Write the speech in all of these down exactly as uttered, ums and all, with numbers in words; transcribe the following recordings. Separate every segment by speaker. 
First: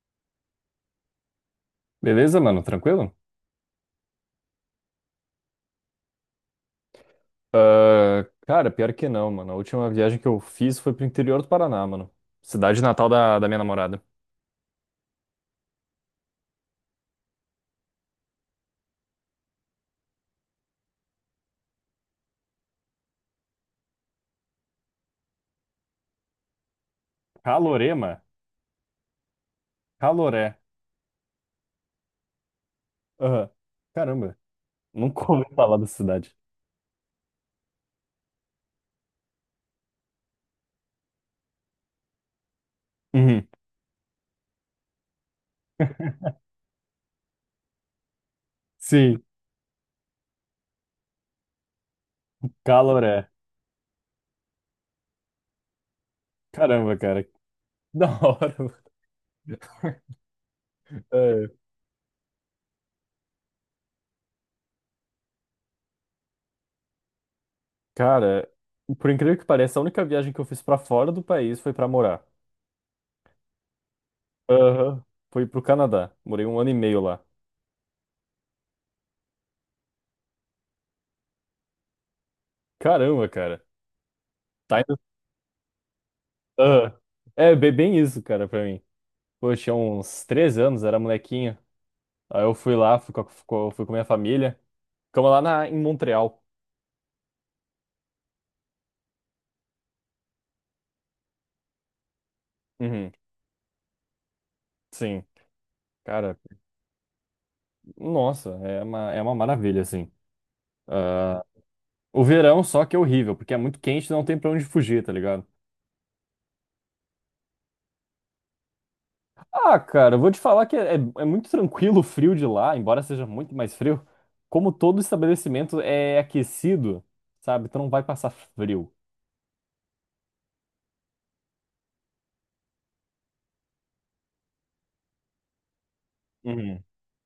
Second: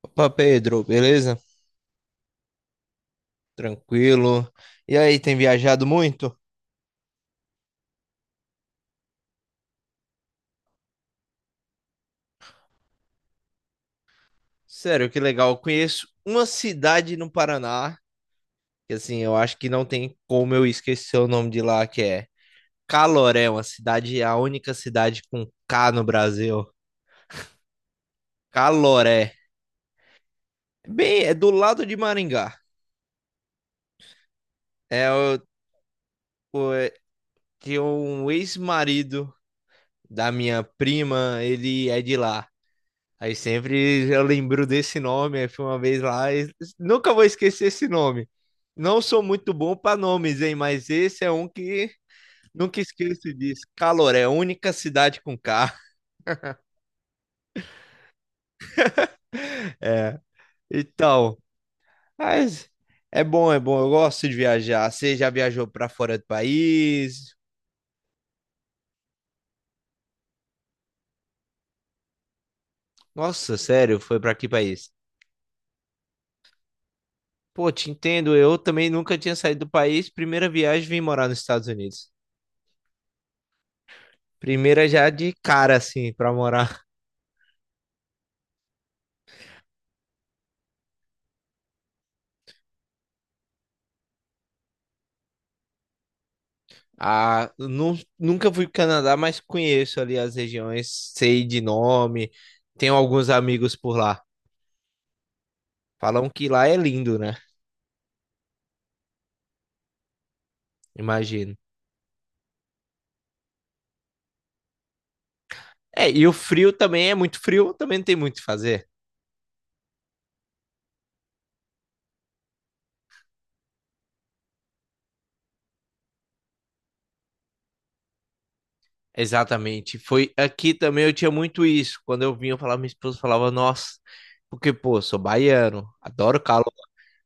Speaker 1: Opa, Pedro, beleza?
Speaker 2: Beleza, mano? Tranquilo?
Speaker 1: Tranquilo. E aí, tem viajado muito?
Speaker 2: Ah, cara, pior que não, mano. A última viagem que eu fiz foi pro interior do Paraná, mano. Cidade natal da, da minha namorada.
Speaker 1: Sério, que legal. Eu conheço uma cidade no Paraná, que assim, eu acho que não tem como eu esquecer o nome de lá, que é Caloré, uma cidade, a única cidade com K no Brasil.
Speaker 2: Calorema?
Speaker 1: Caloré.
Speaker 2: Caloré.
Speaker 1: Bem, é do lado de Maringá.
Speaker 2: Aham. Caramba,
Speaker 1: É,
Speaker 2: nunca
Speaker 1: eu
Speaker 2: ouvi falar dessa cidade.
Speaker 1: tinha um ex-marido da minha prima, ele é de lá. Aí
Speaker 2: Uhum.
Speaker 1: sempre eu lembro desse nome, aí fui uma vez lá e nunca vou esquecer esse nome. Não sou
Speaker 2: Sim,
Speaker 1: muito bom para nomes, hein, mas esse é um que nunca
Speaker 2: Caloré.
Speaker 1: esqueço disso. Caloré, única cidade com K.
Speaker 2: Caramba, cara. Que Da hora, mano.
Speaker 1: É. Então,
Speaker 2: É,
Speaker 1: mas é bom, é bom. Eu gosto de viajar. Você já viajou para fora do país?
Speaker 2: cara, por incrível que pareça, a única viagem que eu fiz pra fora do país foi pra morar.
Speaker 1: Nossa, sério, foi para que país?
Speaker 2: Aham. Foi pro Canadá. Morei um ano e meio lá.
Speaker 1: Pô, te entendo. Eu também nunca tinha saído do país. Primeira viagem, vim morar nos Estados Unidos.
Speaker 2: Caramba, cara. Tá.
Speaker 1: Primeira já de cara, assim, para morar.
Speaker 2: Ah, é bem, bem isso, cara, pra mim. Pô, eu tinha uns três anos, era molequinho. Aí eu fui lá, fui com, a- com- fui com a minha família. Ficamos lá na, em Montreal.
Speaker 1: Ah, nu- nunca fui pro Canadá, mas conheço ali as regiões, sei de nome, tenho
Speaker 2: Uhum,
Speaker 1: alguns amigos por lá.
Speaker 2: sim.
Speaker 1: Falam
Speaker 2: Cara,
Speaker 1: que lá é lindo, né?
Speaker 2: nossa, é uma, é uma maravilha, assim. Ah,
Speaker 1: Imagino.
Speaker 2: o verão só que é horrível, porque é muito quente e não tem pra onde fugir, tá ligado?
Speaker 1: É, e o frio também é muito frio, também não tem muito o que fazer.
Speaker 2: Ah, cara, eu vou te falar que é, é muito tranquilo o frio de lá, embora seja muito mais frio. Como todo estabelecimento é aquecido, sabe? Tu não vai passar frio.
Speaker 1: Exatamente. Foi aqui também eu tinha muito isso. Quando eu vinha eu falava, minha esposa falava, nossa, porque, pô, sou baiano, adoro calor.
Speaker 2: Uhum.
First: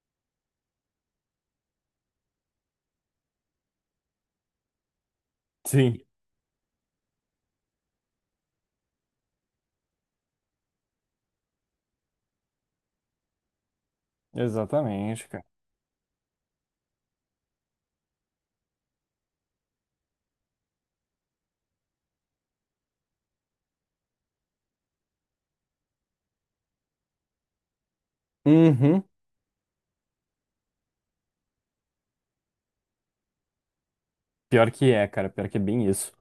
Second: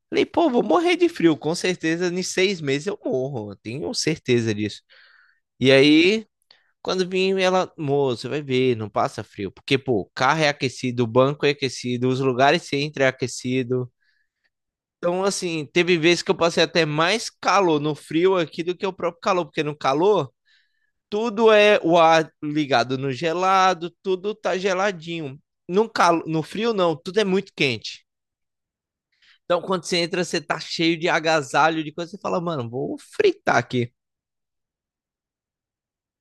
Speaker 1: Falei, pô, vou morrer de frio, com certeza, em seis meses eu morro, eu tenho certeza disso. E
Speaker 2: Sim,
Speaker 1: aí. Quando vim, ela, moço, vai ver, não passa frio. Porque, pô, o carro é aquecido, o banco é aquecido, os lugares que você entra é aquecido. Então,
Speaker 2: exatamente.
Speaker 1: assim, teve vezes que eu passei até mais calor no frio aqui do que o próprio calor, porque no calor, tudo é o ar ligado no gelado, tudo tá geladinho. No calo, no frio, não, tudo é muito quente.
Speaker 2: Uhum.
Speaker 1: Então, quando você entra, você tá cheio de agasalho, de coisa, você fala, mano, vou fritar aqui,
Speaker 2: Pior que é, cara, pior que é bem isso.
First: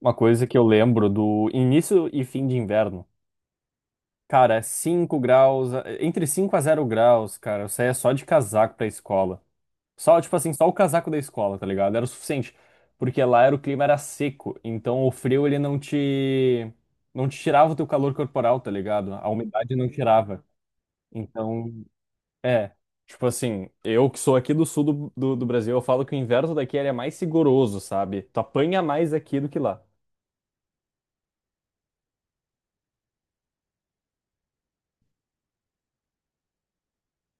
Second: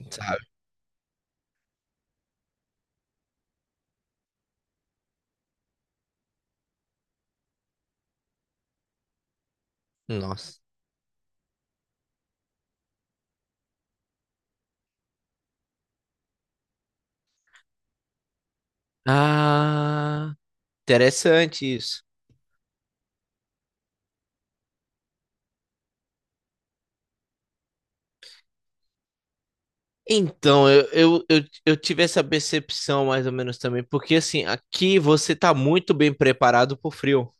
Speaker 2: Uma
Speaker 1: sabe?
Speaker 2: coisa que eu lembro do início e fim de inverno. Cara, cinco graus, eh, entre cinco a zero graus, cara, eu saía só de casaco pra escola. Só, tipo assim,
Speaker 1: Nossa.
Speaker 2: só o casaco da escola, tá ligado? Era o suficiente, porque lá era o clima era seco, então o frio ele não te não te tirava o teu calor corporal, tá ligado? A umidade não
Speaker 1: Ah,
Speaker 2: tirava.
Speaker 1: interessante
Speaker 2: Então,
Speaker 1: isso.
Speaker 2: é, tipo assim, eu que sou aqui do sul do, do, do Brasil, eu falo que o inverno daqui ele é mais rigoroso, sabe? Tu apanha mais aqui do que lá.
Speaker 1: Então, eu, eu, eu, eu tive essa percepção mais ou menos também, porque assim, aqui você tá muito bem preparado pro frio.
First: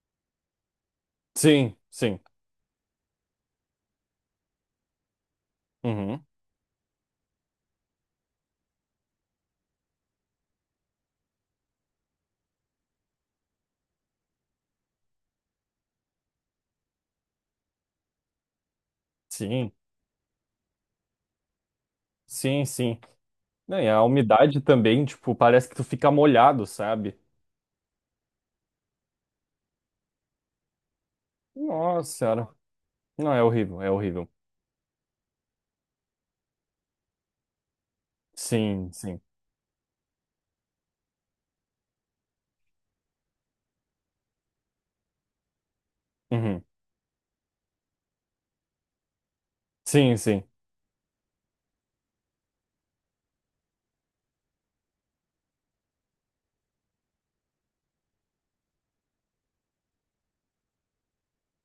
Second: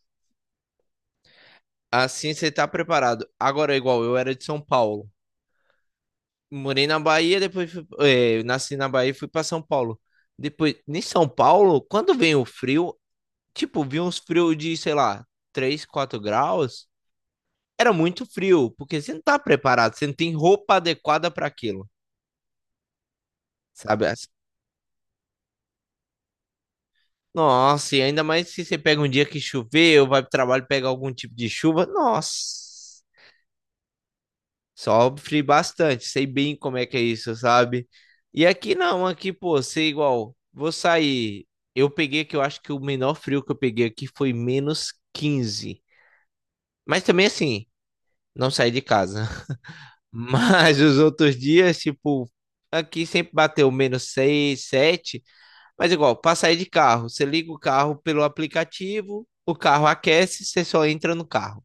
Speaker 2: Sim, sim.
Speaker 1: Assim você tá preparado. Agora, igual eu era de São Paulo.
Speaker 2: Uhum.
Speaker 1: Morei na Bahia, depois fui- eh, nasci na Bahia e fui pra São Paulo. Depois, em São Paulo, quando vem o frio, tipo, vi uns frios de, sei lá, três quatro graus. Era muito frio, porque você não tá
Speaker 2: Sim,
Speaker 1: preparado, você não tem roupa adequada para aquilo,
Speaker 2: sim, sim. Não, e a
Speaker 1: sabe?
Speaker 2: umidade também, tipo, parece que tu fica molhado, sabe?
Speaker 1: Nossa, e ainda mais se você pega um dia que choveu, vai pro trabalho pegar algum tipo de chuva.
Speaker 2: Nossa
Speaker 1: Nossa,
Speaker 2: senhora. Não, é horrível, é horrível.
Speaker 1: sofre bastante. Sei bem como é que é isso, sabe? E aqui
Speaker 2: Sim,
Speaker 1: não,
Speaker 2: sim.
Speaker 1: aqui, pô, sei igual. Vou sair. Eu peguei que eu acho que o menor frio que eu peguei aqui foi menos quinze.
Speaker 2: Uhum.
Speaker 1: Mas também assim, não saí de casa.
Speaker 2: Sim, sim.
Speaker 1: Mas os outros dias, tipo, aqui sempre bateu menos seis sete. Mas igual, para sair de carro, você liga o carro pelo aplicativo, o carro aquece, você só entra no carro.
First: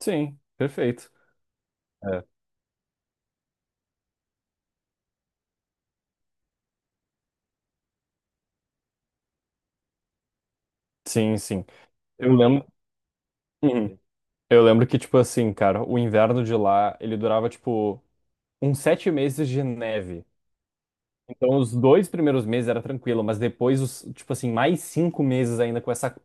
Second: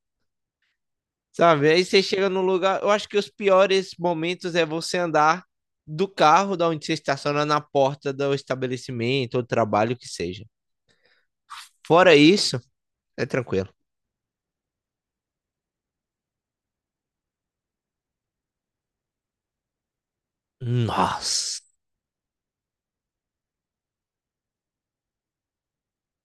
Speaker 2: Sim, perfeito.
Speaker 1: Sabe? Aí você
Speaker 2: É.
Speaker 1: chega no lugar. Eu acho que os piores momentos é você andar do carro da onde você estaciona na porta do estabelecimento ou trabalho que seja.
Speaker 2: Sim, sim.
Speaker 1: Fora
Speaker 2: Eu
Speaker 1: isso,
Speaker 2: lembro.
Speaker 1: é tranquilo.
Speaker 2: Uhum. Eu lembro que, tipo assim, cara, o inverno de lá, ele durava, tipo, uns sete meses de neve. Então,
Speaker 1: Nossa.
Speaker 2: os dois primeiros meses era tranquilo, mas depois, os, tipo assim, mais cinco meses ainda com essa.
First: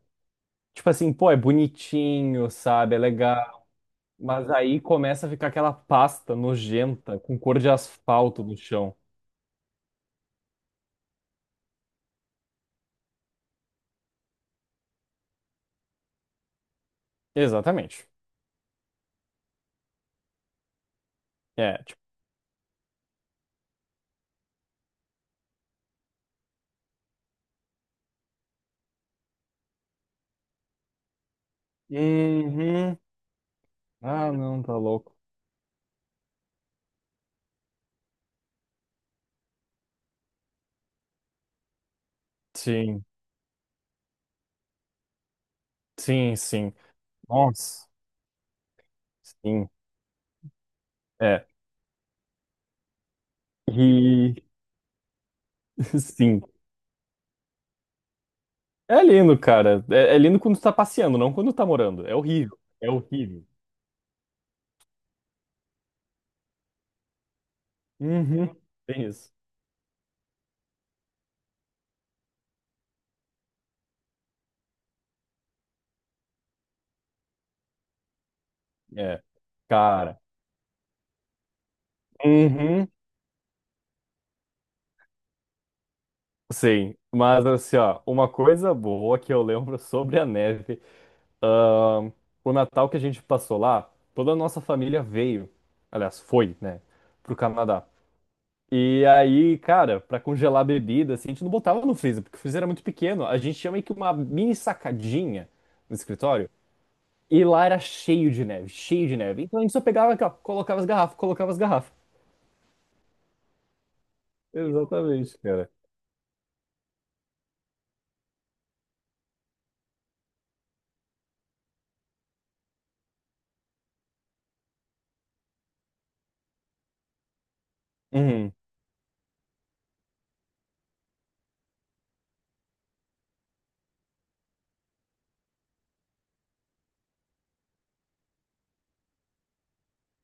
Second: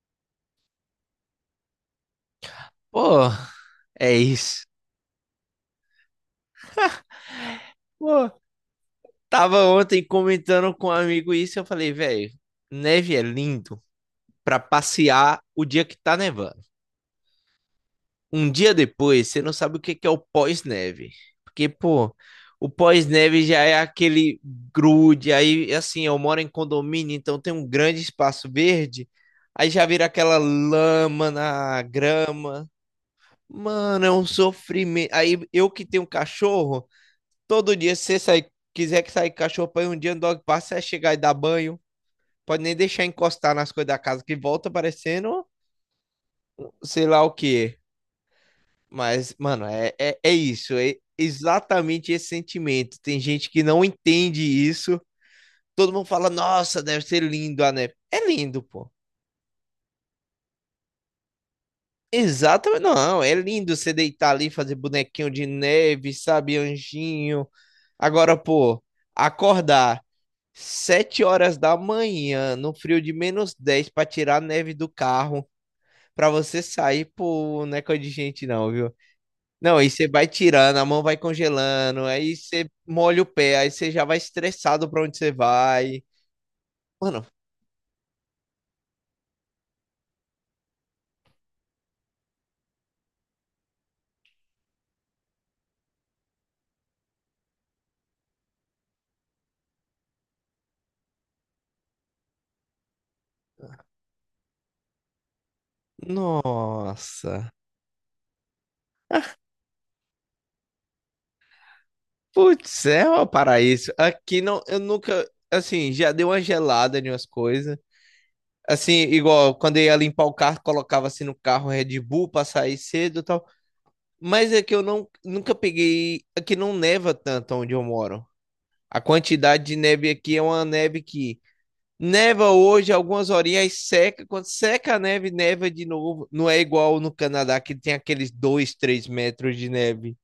Speaker 2: Tipo assim, pô, é bonitinho, sabe? É
Speaker 1: Pô,
Speaker 2: legal.
Speaker 1: é
Speaker 2: Mas
Speaker 1: isso.
Speaker 2: aí começa a ficar aquela pasta nojenta com cor de
Speaker 1: Pô,
Speaker 2: asfalto no chão.
Speaker 1: tava ontem comentando com um amigo isso, eu falei, velho, neve é lindo para passear o dia que tá nevando.
Speaker 2: Exatamente.
Speaker 1: Um dia depois, você não sabe o que que é o pós-neve. Porque,
Speaker 2: É, tipo.
Speaker 1: pô, o pós-neve já é aquele grude. Aí, assim, eu moro em condomínio, então tem um grande espaço verde. Aí já vira aquela lama na grama.
Speaker 2: Uhum.
Speaker 1: Mano, é um
Speaker 2: Ah, não, tá
Speaker 1: sofrimento.
Speaker 2: louco.
Speaker 1: Aí eu que tenho cachorro, todo dia se você sair, quiser que sair com cachorro pra ir um dia no dog park, você vai chegar e dar banho. Pode nem deixar
Speaker 2: Sim,
Speaker 1: encostar nas coisas da casa, que volta parecendo
Speaker 2: sim, sim.
Speaker 1: sei lá o quê.
Speaker 2: Nossa,
Speaker 1: Mas, mano,
Speaker 2: sim.
Speaker 1: é, é, é isso, é
Speaker 2: É.
Speaker 1: exatamente esse sentimento. Tem gente que não
Speaker 2: E.
Speaker 1: entende isso. Todo mundo fala,
Speaker 2: Sim.
Speaker 1: nossa, deve ser lindo a neve. É lindo, pô.
Speaker 2: É lindo, cara. É, é lindo quando tu tá passeando, não quando tá morando. É horrível.
Speaker 1: Exatamente,
Speaker 2: É
Speaker 1: não, é
Speaker 2: horrível.
Speaker 1: lindo você deitar ali, fazer bonequinho de neve, sabe, anjinho. Agora,
Speaker 2: Uhum.
Speaker 1: pô,
Speaker 2: Tem isso.
Speaker 1: acordar sete horas da manhã, no frio de menos dez pra tirar a neve do carro, pra você sair, pô, não é coisa de gente não, viu?
Speaker 2: É,
Speaker 1: Não, aí você
Speaker 2: cara.
Speaker 1: vai tirando, a mão vai congelando, aí você
Speaker 2: Uhum.
Speaker 1: molha o pé, aí você já vai estressado pra onde você vai.
Speaker 2: Sim,
Speaker 1: Mano,
Speaker 2: mas assim, ó, uma coisa boa que eu lembro sobre a neve, ahn, o Natal que a gente passou lá, toda a nossa família veio, aliás, foi, né, pro Canadá. E aí, cara, pra congelar a bebida, assim, a gente não botava no freezer, porque o freezer era muito pequeno. A gente tinha meio que uma mini sacadinha no escritório, e
Speaker 1: nossa.
Speaker 2: lá era cheio de neve, cheio de neve. Então a gente só pegava aqui, ó, colocava as garrafas, colocava as garrafas.
Speaker 1: Putz, é um paraíso. Aqui não, eu nunca,
Speaker 2: Exatamente, cara.
Speaker 1: assim, já deu uma gelada em umas coisas. Assim, igual quando eu ia limpar o carro, colocava assim no carro Red Bull pra sair cedo e tal. Mas é que eu não, nunca peguei. Aqui não neva tanto onde eu moro. A quantidade de neve aqui é uma neve que neva hoje, algumas horinhas seca. Quando seca a neve, neva de novo. Não é igual no Canadá, que tem aqueles dois, três metros de neve.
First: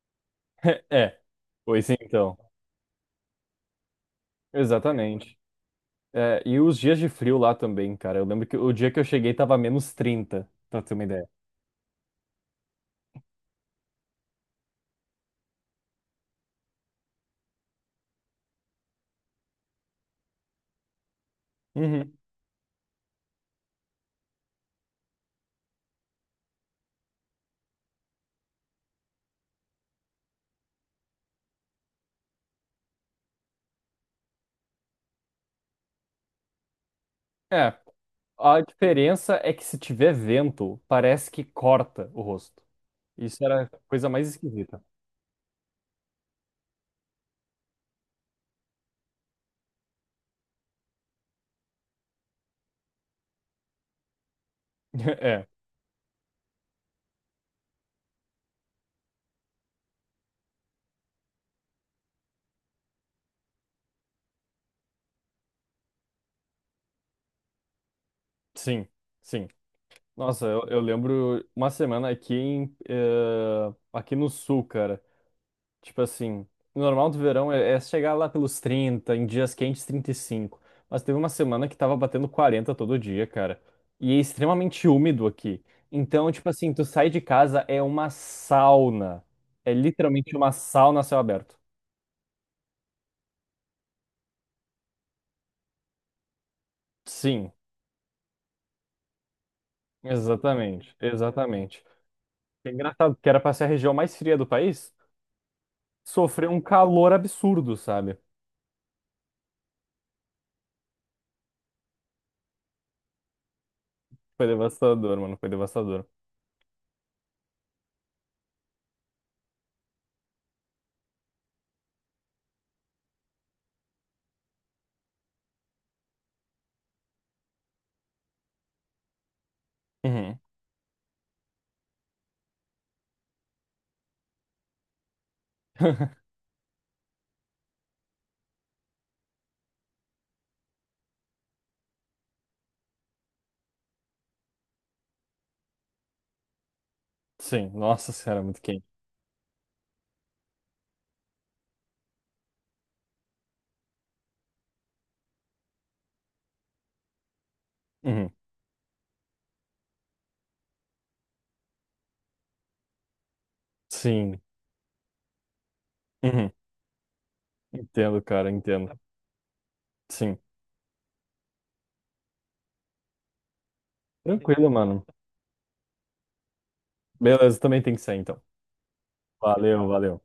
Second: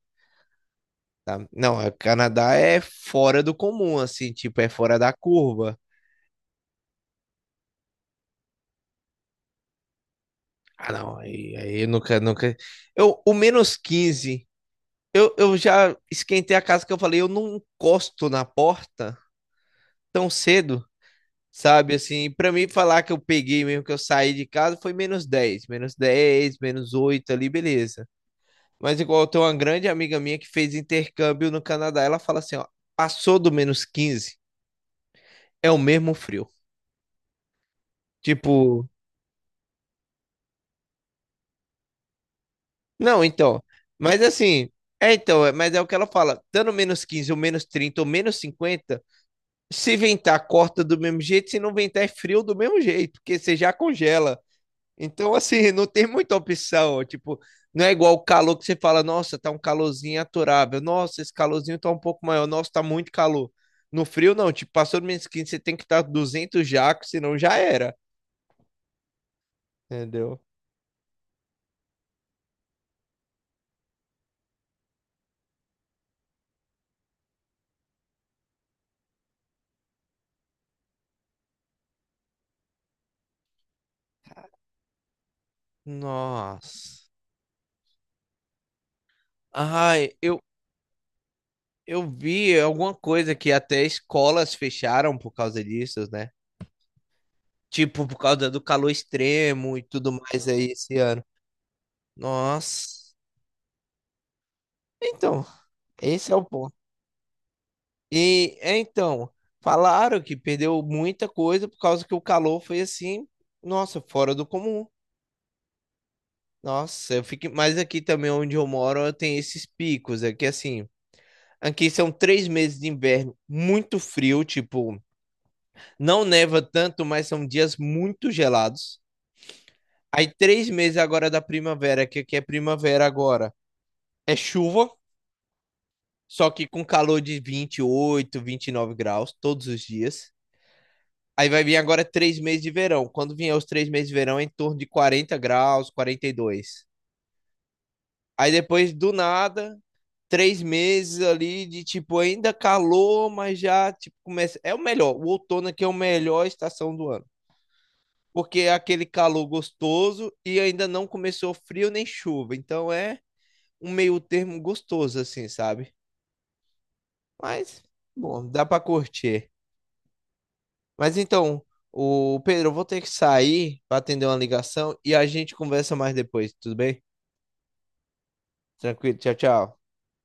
Speaker 2: É,
Speaker 1: Tá? Não,
Speaker 2: pois
Speaker 1: o
Speaker 2: então.
Speaker 1: Canadá é fora do comum, assim, tipo, é fora da
Speaker 2: Exatamente.
Speaker 1: curva.
Speaker 2: É, e os dias de frio lá também, cara. Eu lembro que o dia que eu cheguei tava menos trinta, pra
Speaker 1: Ah,
Speaker 2: ter uma
Speaker 1: não,
Speaker 2: ideia.
Speaker 1: aí, aí eu nunca, nunca. Eu, o menos quinze, eu, eu já esquentei a casa que eu falei, eu não encosto na porta tão cedo, sabe?
Speaker 2: Uhum.
Speaker 1: Assim, pra mim falar que eu peguei mesmo, que eu saí de casa, foi menos dez, menos dez, menos oito ali, beleza. Mas igual eu tenho uma grande amiga minha que fez intercâmbio no Canadá, ela fala assim, ó, passou do menos quinze, é o mesmo frio.
Speaker 2: É, a
Speaker 1: Tipo,
Speaker 2: diferença é que se tiver vento, parece que corta o rosto.
Speaker 1: não,
Speaker 2: Isso
Speaker 1: então,
Speaker 2: era a coisa
Speaker 1: mas
Speaker 2: mais
Speaker 1: assim,
Speaker 2: esquisita.
Speaker 1: é então, é- mas é o que ela fala, dando menos quinze, ou menos trinta, ou menos cinquenta, se ventar, corta do mesmo jeito, se não ventar, é frio do mesmo jeito, porque você já congela. Então,
Speaker 2: É,
Speaker 1: assim, não tem muita opção. Tipo, não é igual o calor que você fala, nossa, tá um calorzinho aturável. Nossa, esse calorzinho tá um pouco maior. Nossa, tá muito calor. No frio, não. Tipo, passou do menos quinze você tem que estar duzentos jacos, senão já era.
Speaker 2: sim, sim.
Speaker 1: Entendeu?
Speaker 2: Nossa, eu, eu lembro uma semana aqui em, eh, aqui no sul, cara. Tipo assim, o normal do verão é, é chegar lá pelos trinta, em dias quentes trinta e cinco. Mas teve uma semana que tava batendo quarenta todo dia, cara. E é extremamente úmido aqui. Então, tipo assim, tu
Speaker 1: Nossa.
Speaker 2: sai de casa é uma sauna. É
Speaker 1: Ai,
Speaker 2: literalmente
Speaker 1: eu,
Speaker 2: uma sauna a céu aberto.
Speaker 1: eu vi alguma coisa que até escolas fecharam por causa disso, né?
Speaker 2: Sim,
Speaker 1: Tipo, por causa do calor extremo e tudo mais aí
Speaker 2: exatamente,
Speaker 1: esse ano.
Speaker 2: exatamente. É
Speaker 1: Nossa.
Speaker 2: engraçado, porque era pra ser a região mais fria do país,
Speaker 1: Então, esse é o
Speaker 2: sofreu um
Speaker 1: ponto.
Speaker 2: calor absurdo, sabe?
Speaker 1: E é, então, falaram que perdeu muita coisa por causa que o calor foi assim, nossa, fora do
Speaker 2: Foi
Speaker 1: comum.
Speaker 2: devastador, mano, foi devastador.
Speaker 1: Nossa, eu fiquei, mas aqui também onde eu moro, eu tenho esses picos. Aqui assim, aqui são três meses de inverno muito frio, tipo, não neva tanto, mas são dias muito gelados. Aí
Speaker 2: Uhum.
Speaker 1: três meses agora da primavera, que aqui é primavera agora, é chuva, só que com calor de vinte e oito, vinte e nove graus todos os dias. Aí vai vir agora três meses de verão. Quando vier os três meses de verão, é em torno de quarenta graus, quarenta e dois.
Speaker 2: Sim, nossa senhora,
Speaker 1: Aí
Speaker 2: muito quente.
Speaker 1: depois, do nada, três meses ali de tipo, ainda calor, mas já tipo, começa. É o melhor. O outono aqui é a melhor estação do ano.
Speaker 2: Uhum.
Speaker 1: Porque é aquele calor gostoso e ainda não começou frio nem chuva. Então é um meio
Speaker 2: Sim.
Speaker 1: termo gostoso, assim, sabe?
Speaker 2: Uhum.
Speaker 1: Mas,
Speaker 2: Entendo,
Speaker 1: bom,
Speaker 2: cara,
Speaker 1: dá pra
Speaker 2: entendo.
Speaker 1: curtir.
Speaker 2: Sim.
Speaker 1: Mas então, o Pedro, eu vou ter que sair para atender uma
Speaker 2: Tranquilo,
Speaker 1: ligação
Speaker 2: mano.
Speaker 1: e a gente conversa mais depois, tudo bem?
Speaker 2: Beleza, também tem que ser, então.
Speaker 1: Tranquilo, tchau, tchau.
Speaker 2: Valeu, valeu.